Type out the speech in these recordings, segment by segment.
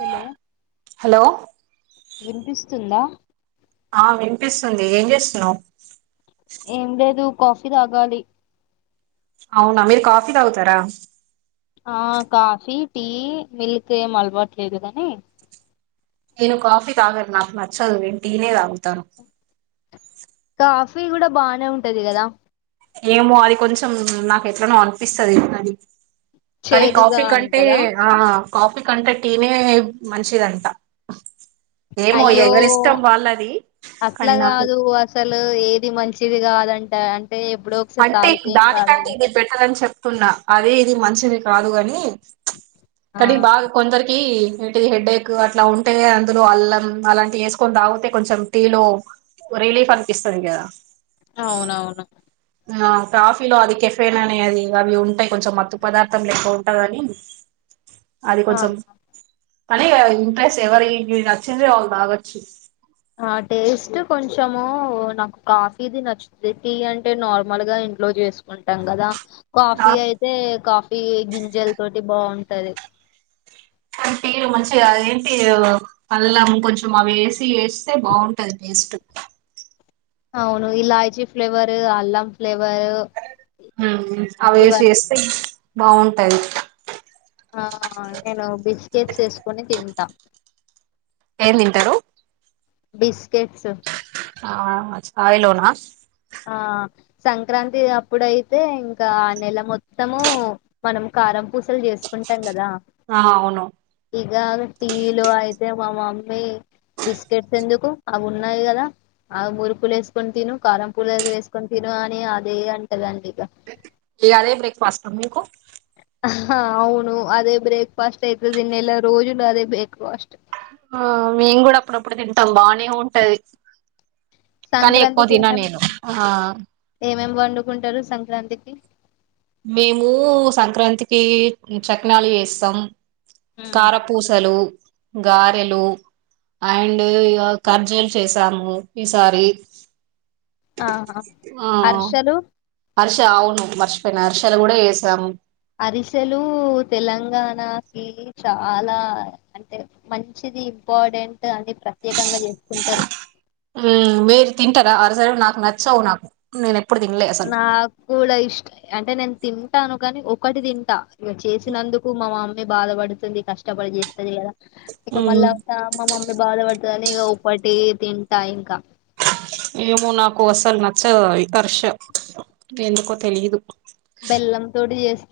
Hello hello వినిపిస్తుందా ఆ వినిపిస్తుంది ఏం చేస్తున్నావ్ ఏం లేదు కాఫీ తాగాలి అవునా మీరు కాఫీ తాగుతారా ఆ కాఫీ టీ మిల్క్ ఏం అలవాటు లేదు కానీ నేను కాఫీ తాగను నాకు నచ్చదు నేను టీ నే తాగుతాను కాఫీ కూడా బానే ఉంటది కదా ఏమో అది కొంచెం నాకు ఎట్లానో అనిపిస్తది అది కానీ చేదుగా కాఫీ కంటే ఉంటదా ఆ కాఫీ కంటే టీ నే మంచిదంట ఏమో అయ్యో ఎవరిష్టం వాళ్ళది అట్లా కానీ నాకు కాదు అసలు ఏది మంచిది కాదంటే దాన్ అంటే దానికంటే ఇది బెటర్ అని చెప్ పుల్ల అది ఇది మంచిది కాదు గని ఆ కానీ బాగా కొందరికి నటి హెడ్క్ అట్లా ఉంటే అందులో అల్లం అలాంటివి వేసుకొని తాగితే కొంచం టీ లో రిలీఫ్ అనిపిస్తది కదా అవునవును ఆ కాఫీలో అది కెఫేన్ అనే అది అవి ఉంటాయి కొంచెం మత్తు పదార్థం లేక్క ఉంటందని అది ఆ కొంచెం తనీ ఇంట్రెస్ట్ ఎవరి నచ్చింద వాళ్ళు తాగొచ్చు ఆ టేస్ట్ కొంచము నాకు కాఫీది నచ్చుంది టీ అంటే నార్మల్ గా ఇంట్లో చేసుకుంటాం కదా కాఫీ అయితే కాఫీ గింజల తోటి బాగుంటది ఓన్లీ టీ మంచిగా అదేంటి అల్లం కొంచెం అవి వేసి వేస్తే బాగుంటది టేస్ట్ అవును ఇలాచీ ఫ్లేవర్ అల్లం ఫ్లేవర్ అవిసి ఇవన్నీ చేస్తే బాగుంటది ఆ నేను బిచ్ స్కెట్స్ ఏసుకొని తింటాం బీస్ ఆహ కాయలోనా ఆ సంక్రాంతి అప్పుడైతే ఇంకా ఆ నెల మొత్తము మనం కారం పూసలు చేసుకుంటాం కదా ఆ అవును ఇగ టీలు అయితే మా మమ్మీ బిస్కెట్స్ ఎందుకు అవి ఉన్నాయి కదా అవి మురుకులు వేసుకుని తిను కారం పుల్లలు వేసుకుని తిను అని అదే అంటదండి ఇక ఇగ అదే బ్రేక్ఫాస్ట్ అందుకు అవును అదే బ్రేక్ఫాస్ట్ అయితది నెల రోజులు అదే బ్రేక్ఫాస్ట్ ఆ మేం కూడా అప్పుడప్పుడు తింటాం బానే ఉంటది కానీ ఎక్కువ సంక్రాంతికి తిన నేను ఆ ఎం వండుకుంటారు సంక్రాంతికి మేము సంక్రాంతికి చకనాలు చేస్తాం కారపూసలు గారెలు అండ్ ఖర్జలు చేసాము ఈసారి ఆహా ఆ అర్షలు హర్ష అవును మర్షిపోయిన హర్షలు కూడా చేసాము అరిసెలు తెలంగాణకి చాలా అంటే మంచిది ఇంపాడెంట్ అన్ని ప్రత్యేకంగా చేసుకుంటారు అరసలు నాకు నచ్చవు నాకు నేనె నా కూడా ఇష్ట అంటే నేన్ తింటాను కనీ ఒకటి తింటా ఇక చేసినందుకు మా మామ బాధపడుతుంది కష్టపడి చేస్తది కదా ఇక మ్మ్ మళ్ళా పా మ దంత బాధ పడి క నిగా ఒకటి తింటా ఇంకా ఏమో నాకు అసలు నచ్చదు వికర్ష ఎందుకో తెలిదు బెల్లం తోటి చేస్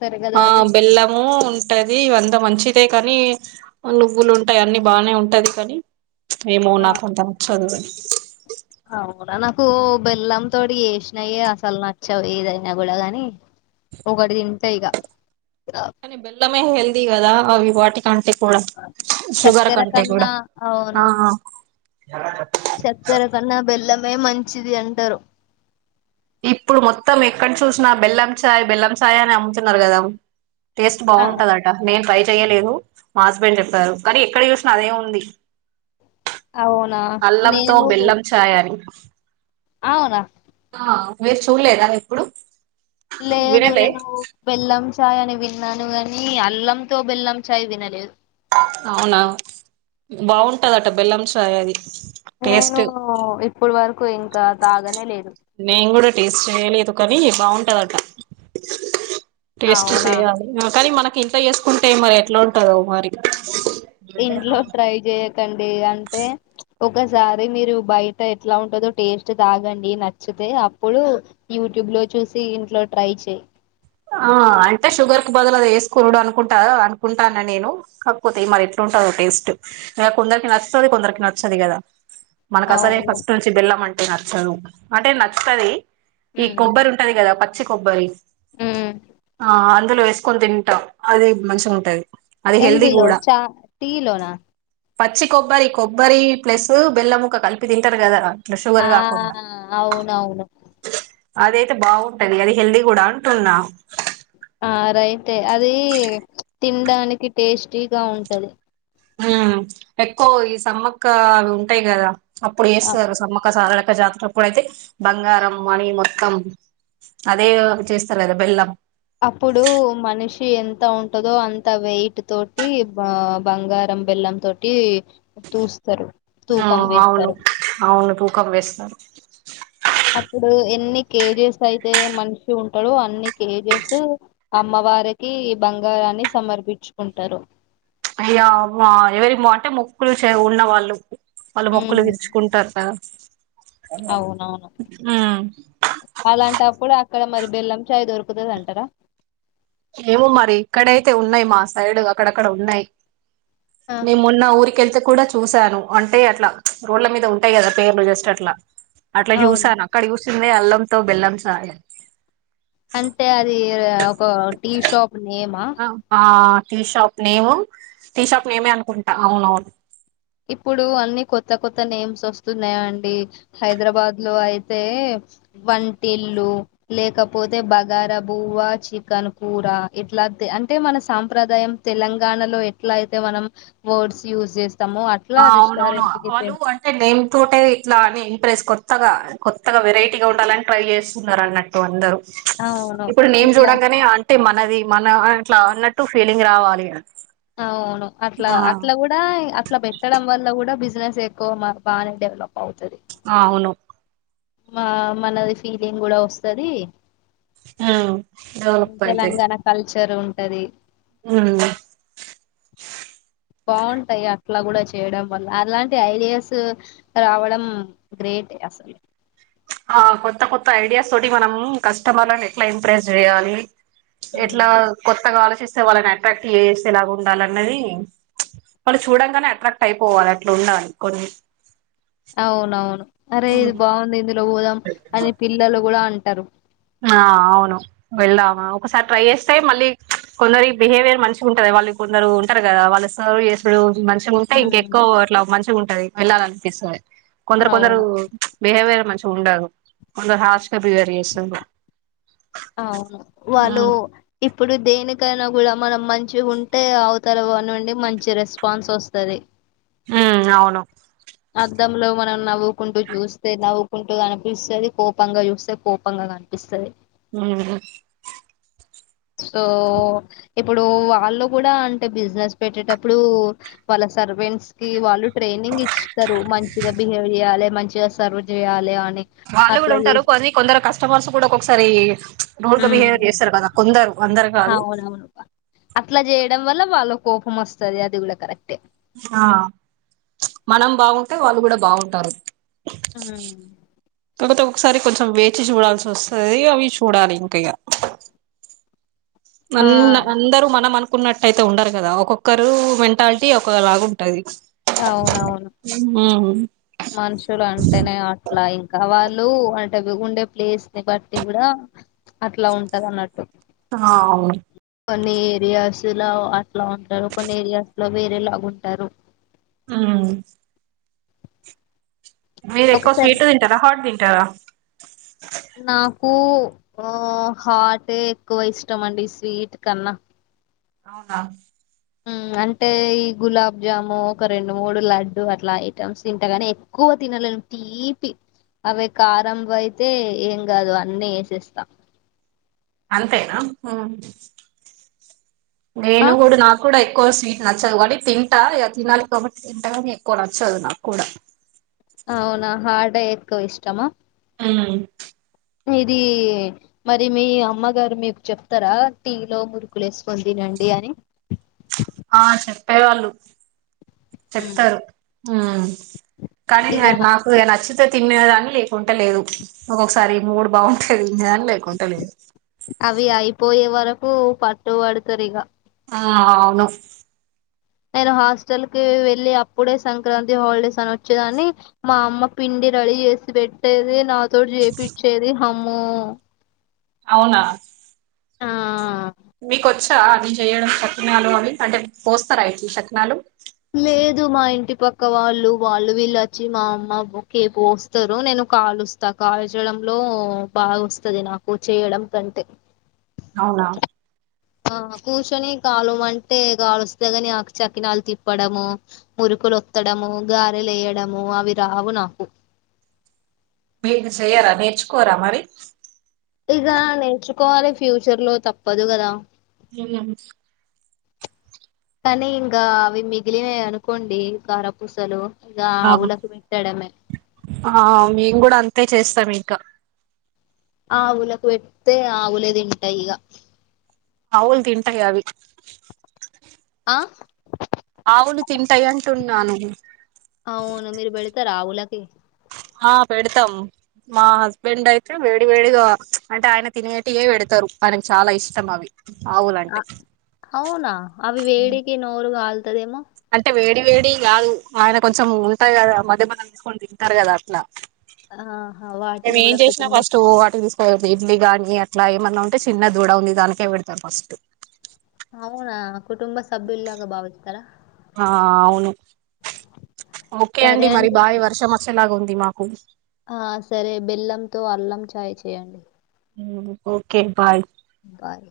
ఆ బెల్లము ఉంటది అంతా మంచి చ్చితే కానీ నువ్వులు ఉంటాయి అన్ని బాగానే ఉంటయి కానీ ఏమో ఆ నాకంత నచ్చదు కు బెల్లం తోటి చేసినయే అసలు నచ్చదు ఏదైనా కూడా కానీ ఒకటి తింటా ఇక కనీ బల్లమే హెల్ది కదా అవి వాటిీ కంటె షుగర్ చక్కెర కంటే కూడా చక్కర కన్నా బెల్లం మే మంచిది అంటరు ఇప్పుడు మొత్తం ఎక్కడ చూసినా బెల్లం చాయ్ బెల్లం చాయ్ అని అమ్ముతున్నారు గదా టేస్ట్ ఆ బావుంటదట నేను పై చేయలేదు మా హస్బెండ్ చెప్పారు కానీ ఎక్కడ చూసినా అదే ఉంది అవునా అల్లంతో నేను బెల్లం చాయి అని అవునా మీరు చూడలేదా ఎప్పుడు లేదు వినలే నేను బెల్లం చాయ్ అని విన్నాను గాని అల్లంతో బెల్లం చాయ్ వినలేదు అవునా బావుంటదట బెల్లం చాయ్ అది టేస్ట్ నేనూ ఇప్పుడు వర కు ఇంకా తాగానే లేదు నేన్ కూడా టేస్ట్ చేయలేదు కానీ బావుంటదట టేస్ట్ అవునా చేయాలి కానీ మనకు ఇంత చేసుకుంటే మరి ఎట్లా ఉంటదో మరి ఇంట్లో ట్రై చేయ తెండి అంటే ఒకసారి మీరు బయట ఎట్లా ఉంటుందో టేస్ట్ తాగండి నచ్చితే అప్పుడు యూట్యూబ్ లో చూసి ఇంట్లో ట్రై చెయ్ ఆ అంటే షుగర్ కి బదులు అది వేసుకునుడు అనుకుంటా అనుకుంటాన్న నేను కాకపోతే మరి ఎట్లుంటాదో టేస్ట్ ఇక కొందరికి నచ్చుతాది కొందరికి నచ్చది కదా మనకు అసలే అవును ఫస్ట్ నుంచి బెల్లంమంటే న చదువు అంటే నచ్చుతాది ఈ ఉమ్ కొబ్బరి ఉంటది కదా పత్ చ్చి కొబ్బరిస్ ఉమ్ ఆ ఆళ్ అందులో వేసుకొని తింటాం అది మంచిగా ఉంటాది ఎందులో చా టీ లోనా పచ్చి కొబ్బరి కొబ్బరి ప్లస్ బెల్లం ముక్క కలిపి తింటారు కదా ఇట్లా ఆ షుగర్ కాకుండా అవునవును అద అయితే బావుంటది అది హెల్దీ కూడా అంటున్నా ఆ రైటే అది తినడానికి టేస్టీగా ఉంటది హ్మ్ ఎక్కువ ఈ సమ్మక్క అవి ఉంటాయి గదా అప్పుడు ఆ ఏస్తారు సమ్మక్కసార జాతర కూడా అయితే బంగారం మణి మొత్తం అదే చేస్తారు కదా బెల్లం. అప్పుడు మనిషి ఎంత ఉంటదో, అంత వెయిట్ తోటి బ బంగారం బెల్లం తోటి చూస్తారు. ఆ అవును అవును కుఖం వేస్తాను. అప్పుడు ఎన్ని కేజెస్ అయితే మనిషి ఉంటాడో. అన్ని కేజెస్ అమ్మవారికి ఈ బంగారాన్ని సమర్పించుకుంటారు. అయ్యా ఎవరి అంటే మొక్కులు చే ఉన్నవాళ్ళు వాళ్ళు మొక్కలు ఉమ్ విరుచుకుంటార అవునవును అలాంటప్పుడు ఇక్కడ మరి బెల్లం చాయ్ దొరుకుతుంది అంటారా. ఏమో మరి ఇక్కడైతే ఉన్నాయి. మా సైడ్ అక్కడక్కడ ఉన్నాయి. ఆహా నిం మొన్న ఊరికెల్తే కూడా చూశాను అంటే అట్లా రోడ్ల మీద ఉంటాయి కదా. పేర్లు జస్ట్ అట్లా అట్లా అవును జూసాను అక్కడి జుసి చింది అల్లంతో బెల్లం చాయ్ అంటే అది ఒక టీషాప్ అబ్బా tea shop name tea shop నేమే అనుకుంటా అవునవును. ఇప్పుడు అన్ని కొత్త కొత్త నేమ్స్ వస్తున్నాయా అండి. హైదరాబాద్ లో అయితే వంటిల్లు లేకపోతే బగార బువ్వా, చికన్ కూర ఇట్లా అంటే మన సాంప్రదాయం తెలంగాణలో ఎట్లా అయితే మనం వర్డ్స్ యూస్ చేస్త ఆ అవునవును వాళ్లు అంటే నేమ్ తోటే ఇట్లా అని ప్రేస్ కొత్తగా, కొత్తగా వెరైటీగా ఉండాలని ట్రై చేస్తున్నారు అన్నట్టు అందరు. అవును ఇప్పుడు నేం ఇట్లా చూడంగానే అంటే మన అది మనం అట్లా అన్నట్టు ఫీలింగ్ రావాలి. అవును అట్లా అట్లా ఆ కూడా అట్లా పెట్టడం వల్ల కూడా బిజ బిజినెస్ ఎక్కువ బాగానే డవలప్ అవుతది. ఆ అవును మా మనది ఫీలింగ్ కూడా వస్తుది. ఆ డెవలప్ అయితే జర ఉంటది. ఉమ్ బాగుంటాయి. అట్లా కూడా చేయడం వల్ల అలాంటి ఐడియాస్ రావడం గ్రేట్ అసలు. ఆ కొత్త కొత్త ఐడియాస్ తోటి మనం కస్టమర్లను ఎట్లా ఇంప్రెస్ చేయాలి. ఉమ్. ఎట్లా కొత్తగాఆలోచిస్త వాళ్ళని అట్రాక్ట్ చేస్తేలాగా ఉండాల అన్నది చ్ వాళ్ళు చూడంగానే అట్రాక్ట్ అయిపోవాలి. అట్లా ఉండాలి కొన్ని అవునవును అరే ఇది బాఉంది ఇందులో పోదాం అని పిల్లలు కూడా అంటారు ఆ అవును వెళ్దామా ఒకసారి ట్రై చేస్తే మళ్ళీ కొందరు బిహేవియర్ మంచి ఉంటది వాళ్ళు కొందరు ఉంటారు కదా వాళ్ళు సర్వ్ చేసుడు మ మంచి ఉంటే ఇంక ఉమ్. ఎక్కువ అట్లా మంచిగా ఉంటది వేళ్ళా లనిపిస్తది కొందరు కొందరు అవును బిహేవియర్ మంచిగుండరు కొందరు హాష్గా బివేర్ చేస్తరు ఆ వాళ్ళు ఇప్ప ఇప్పుడు దేనికైనా కూడా మనం మంచి ఉంటే అవుతారు నుండి మంచి రెస్పాన్స్ వస్తది ఉమ్ అవును ంలో మనం నవ్వుకుంటూ చూస్తే నవ్వుకుంటూ కనిపిస్తది కోపంగా చూస్తే కోపంగా కనిపిస్తది ఉహు సో ఇప్పుడు వాళ్ళు గూడా అంటే బిజినెస్ పెట్టేటప్పుడు వాళ్ళ సర్వెంట్స్ కి వాళ్ళు ట్రైనింగ్ ఇచ్స్తతరు మంచిగా బిహేవ్ చేయ్యాలి మంచి సర్వ్ జెయాలె అన్ వాళ్ళు గూడా ఉంటారు కొన్ని కొందరు కస్టమర్స్ కూడా ఒక ఒకొసారి రూడ్ గ బిహేవ్ చేస్తరు కదా కొందరు అందరు కాదు అవునావును అట్లా జే డం వల్ల వాళ్ళ కోపం ఒస్తది అది ఊడ కరెక్టే ఆ మనం బాగుంటే వాళ్ళు గూడ బాఉంటరు మ్ తె ఒకసారి కొంచెం వేచి చూడాల్సి ఒస్తది అవి చూడాలి ఇంకిగ ఆ అన్న అందరూ మనం అను కున్నట్టు ఐతే ఉండరు గదా ఒక్కొక్కరు మెంటాలిటీ ఒక్కొ లా ఉంటది అవునవును మ్ మనుషులు అంటేనే అట్లా ఇంకా వాళ్ళు అంటేవి ఉండే ప్లేస్ ని బట్టి కూడా అట్లా ఉంటది అన్నట్టు ఆ కొన్ని ఏరియాస్ లో అట్లా ఉంటరు కొన్ని ఏరియాస్ లో వేరే లాగుంటరు మ్ మీరు ఎక్కువ ఒకసారి స్వీటు తింటర హాట్ తిం గదా నా కు ఆ హాటే ఎక్కువ ఇష్టం అండి స్వీట్ కన్నా అవునా మ్మ్ అంటే ఈ గులాబ్జాము ఒక రెండు మూడు లడ్డు అట్లా ఐటమ్స్ తింటగాని, ఎక్కువ తినలేను తీపి అవే కారం అయితే ఏం కాదు అన్నీ ఎసేస్తా. అంతేనా మ్ ఆ నేను గూడా నాకు కూడ ఎ క్కువ స్వీట్ నచ్చదు గానీ తింటా ఇగ తినాలి గాబట్టి తింటా కానీ ఎక్కువ నచ్చదు నాకు కూడా. అవునా! హాటే ఎక్కువ ఇష్టమా? హ్మ్ ఇదీ మరి మీ అమ్మగారు మీకు చెప్తరా టీ లో మురుకులు ఏసుకొని తినండి అని. ఆ చెప్పే వాళ్ళు. ఉమ్. చెప్తారు మ్మ్ కానీ ఇక నా నాకు నచ్చితే తిన్నే దాన్ని లేకుంటే లేదు. ఒక్కొక్కసారి మూడు బాగుంటే అవి అయిపోయే వర కు పట్టు పడుతరిగ ఆ అవును నేను హాస్టల్ కి వెళ్ళి అప్పుడే సంక్రాంతి హాలిడేస్ అని వచ్చేదాన్ని, మా అమ్మ పిండి రెడీ జేసి పెట్టేది నా తోటి జేపిచ్చేది అం మ్మో అవునా ఆ మీకు వచ్చా అవి చెయ్యడం సకినాలు అవి అంటే పోస్తరా ఎట్ల సకినాలు లేదు మా ఇంటి పక్క వాళ్ళు వాళ్ళు వీళ్ళు అచ్చి మా అమ్మ బొకేేపు పోస్తరు నేను కాలుస్తా. కాల్చడంలో బాగా వస్తది, నాకు చేయడం కంటే అవునా ఆ కూసొని కాలువు మంటే గాలుస్త గాని ఆ సకినాలు తిప్పడము, మురుకులొత్తడము, గారెలేయడము, అవి రావు నాకు. మీరు సేయ్యరా నేర్చుకోరా మరి? ఇగ నేర్చుకోవాలి ఫ్యూచర్ లో తప్పదు గదా. [unintelligible] కనీ ఇంగా అవి మిగిలినయి అనుకోండి కారపూసలు ఇక ఆ ఆవులకు పెట్టడమే ఆ మేము గూడా అంతే చేస్తమి క ఆవులకు పెడ్తే ఆవులే తింటాయి ఇగ ఆవుల్ తింటాయి అవి అ అవును తింటాయి అంటుంన్నాను. అవును మీరు పెడుతర ఆవుల ది ఆ పెడతాం మా హస్బెండ్ అయితే వేడి వేడిగా ప్చ్ అంటే ఆయన తినేటియే పెడుతరు ఆయనకి చాలా ఇష్టం అవి. ఆవులంటే అ అవునా అవి వేడకి నోరు కాల్ తదేమో! అంటే వేడి వేడిగ గాదు. ఆయన కొంచెం ఉంటాయి కదా మధ్య మనం తీసుకొని తింటారు కదా అట్లా. ఆ హా వాటిని కూడ కుటుంబ పురి ఇడ్లీ గాని అట్లా ఏమన్నా ఉంటే చిన్న దూడ ఉంది దానికే పెడుతరు ఫస్ట్. అవునా కుటుంబ సభ్యుల్లాగా భావిస్తారా ఆ అవును ఓకే అండి మరి భావి వర్షం వచ్చేలాగా ఉంది దిమాకు ఆ సరే బెల్లంతో అల్లం చాయ్ చేయండి ఓకే బాయ్ బాయ్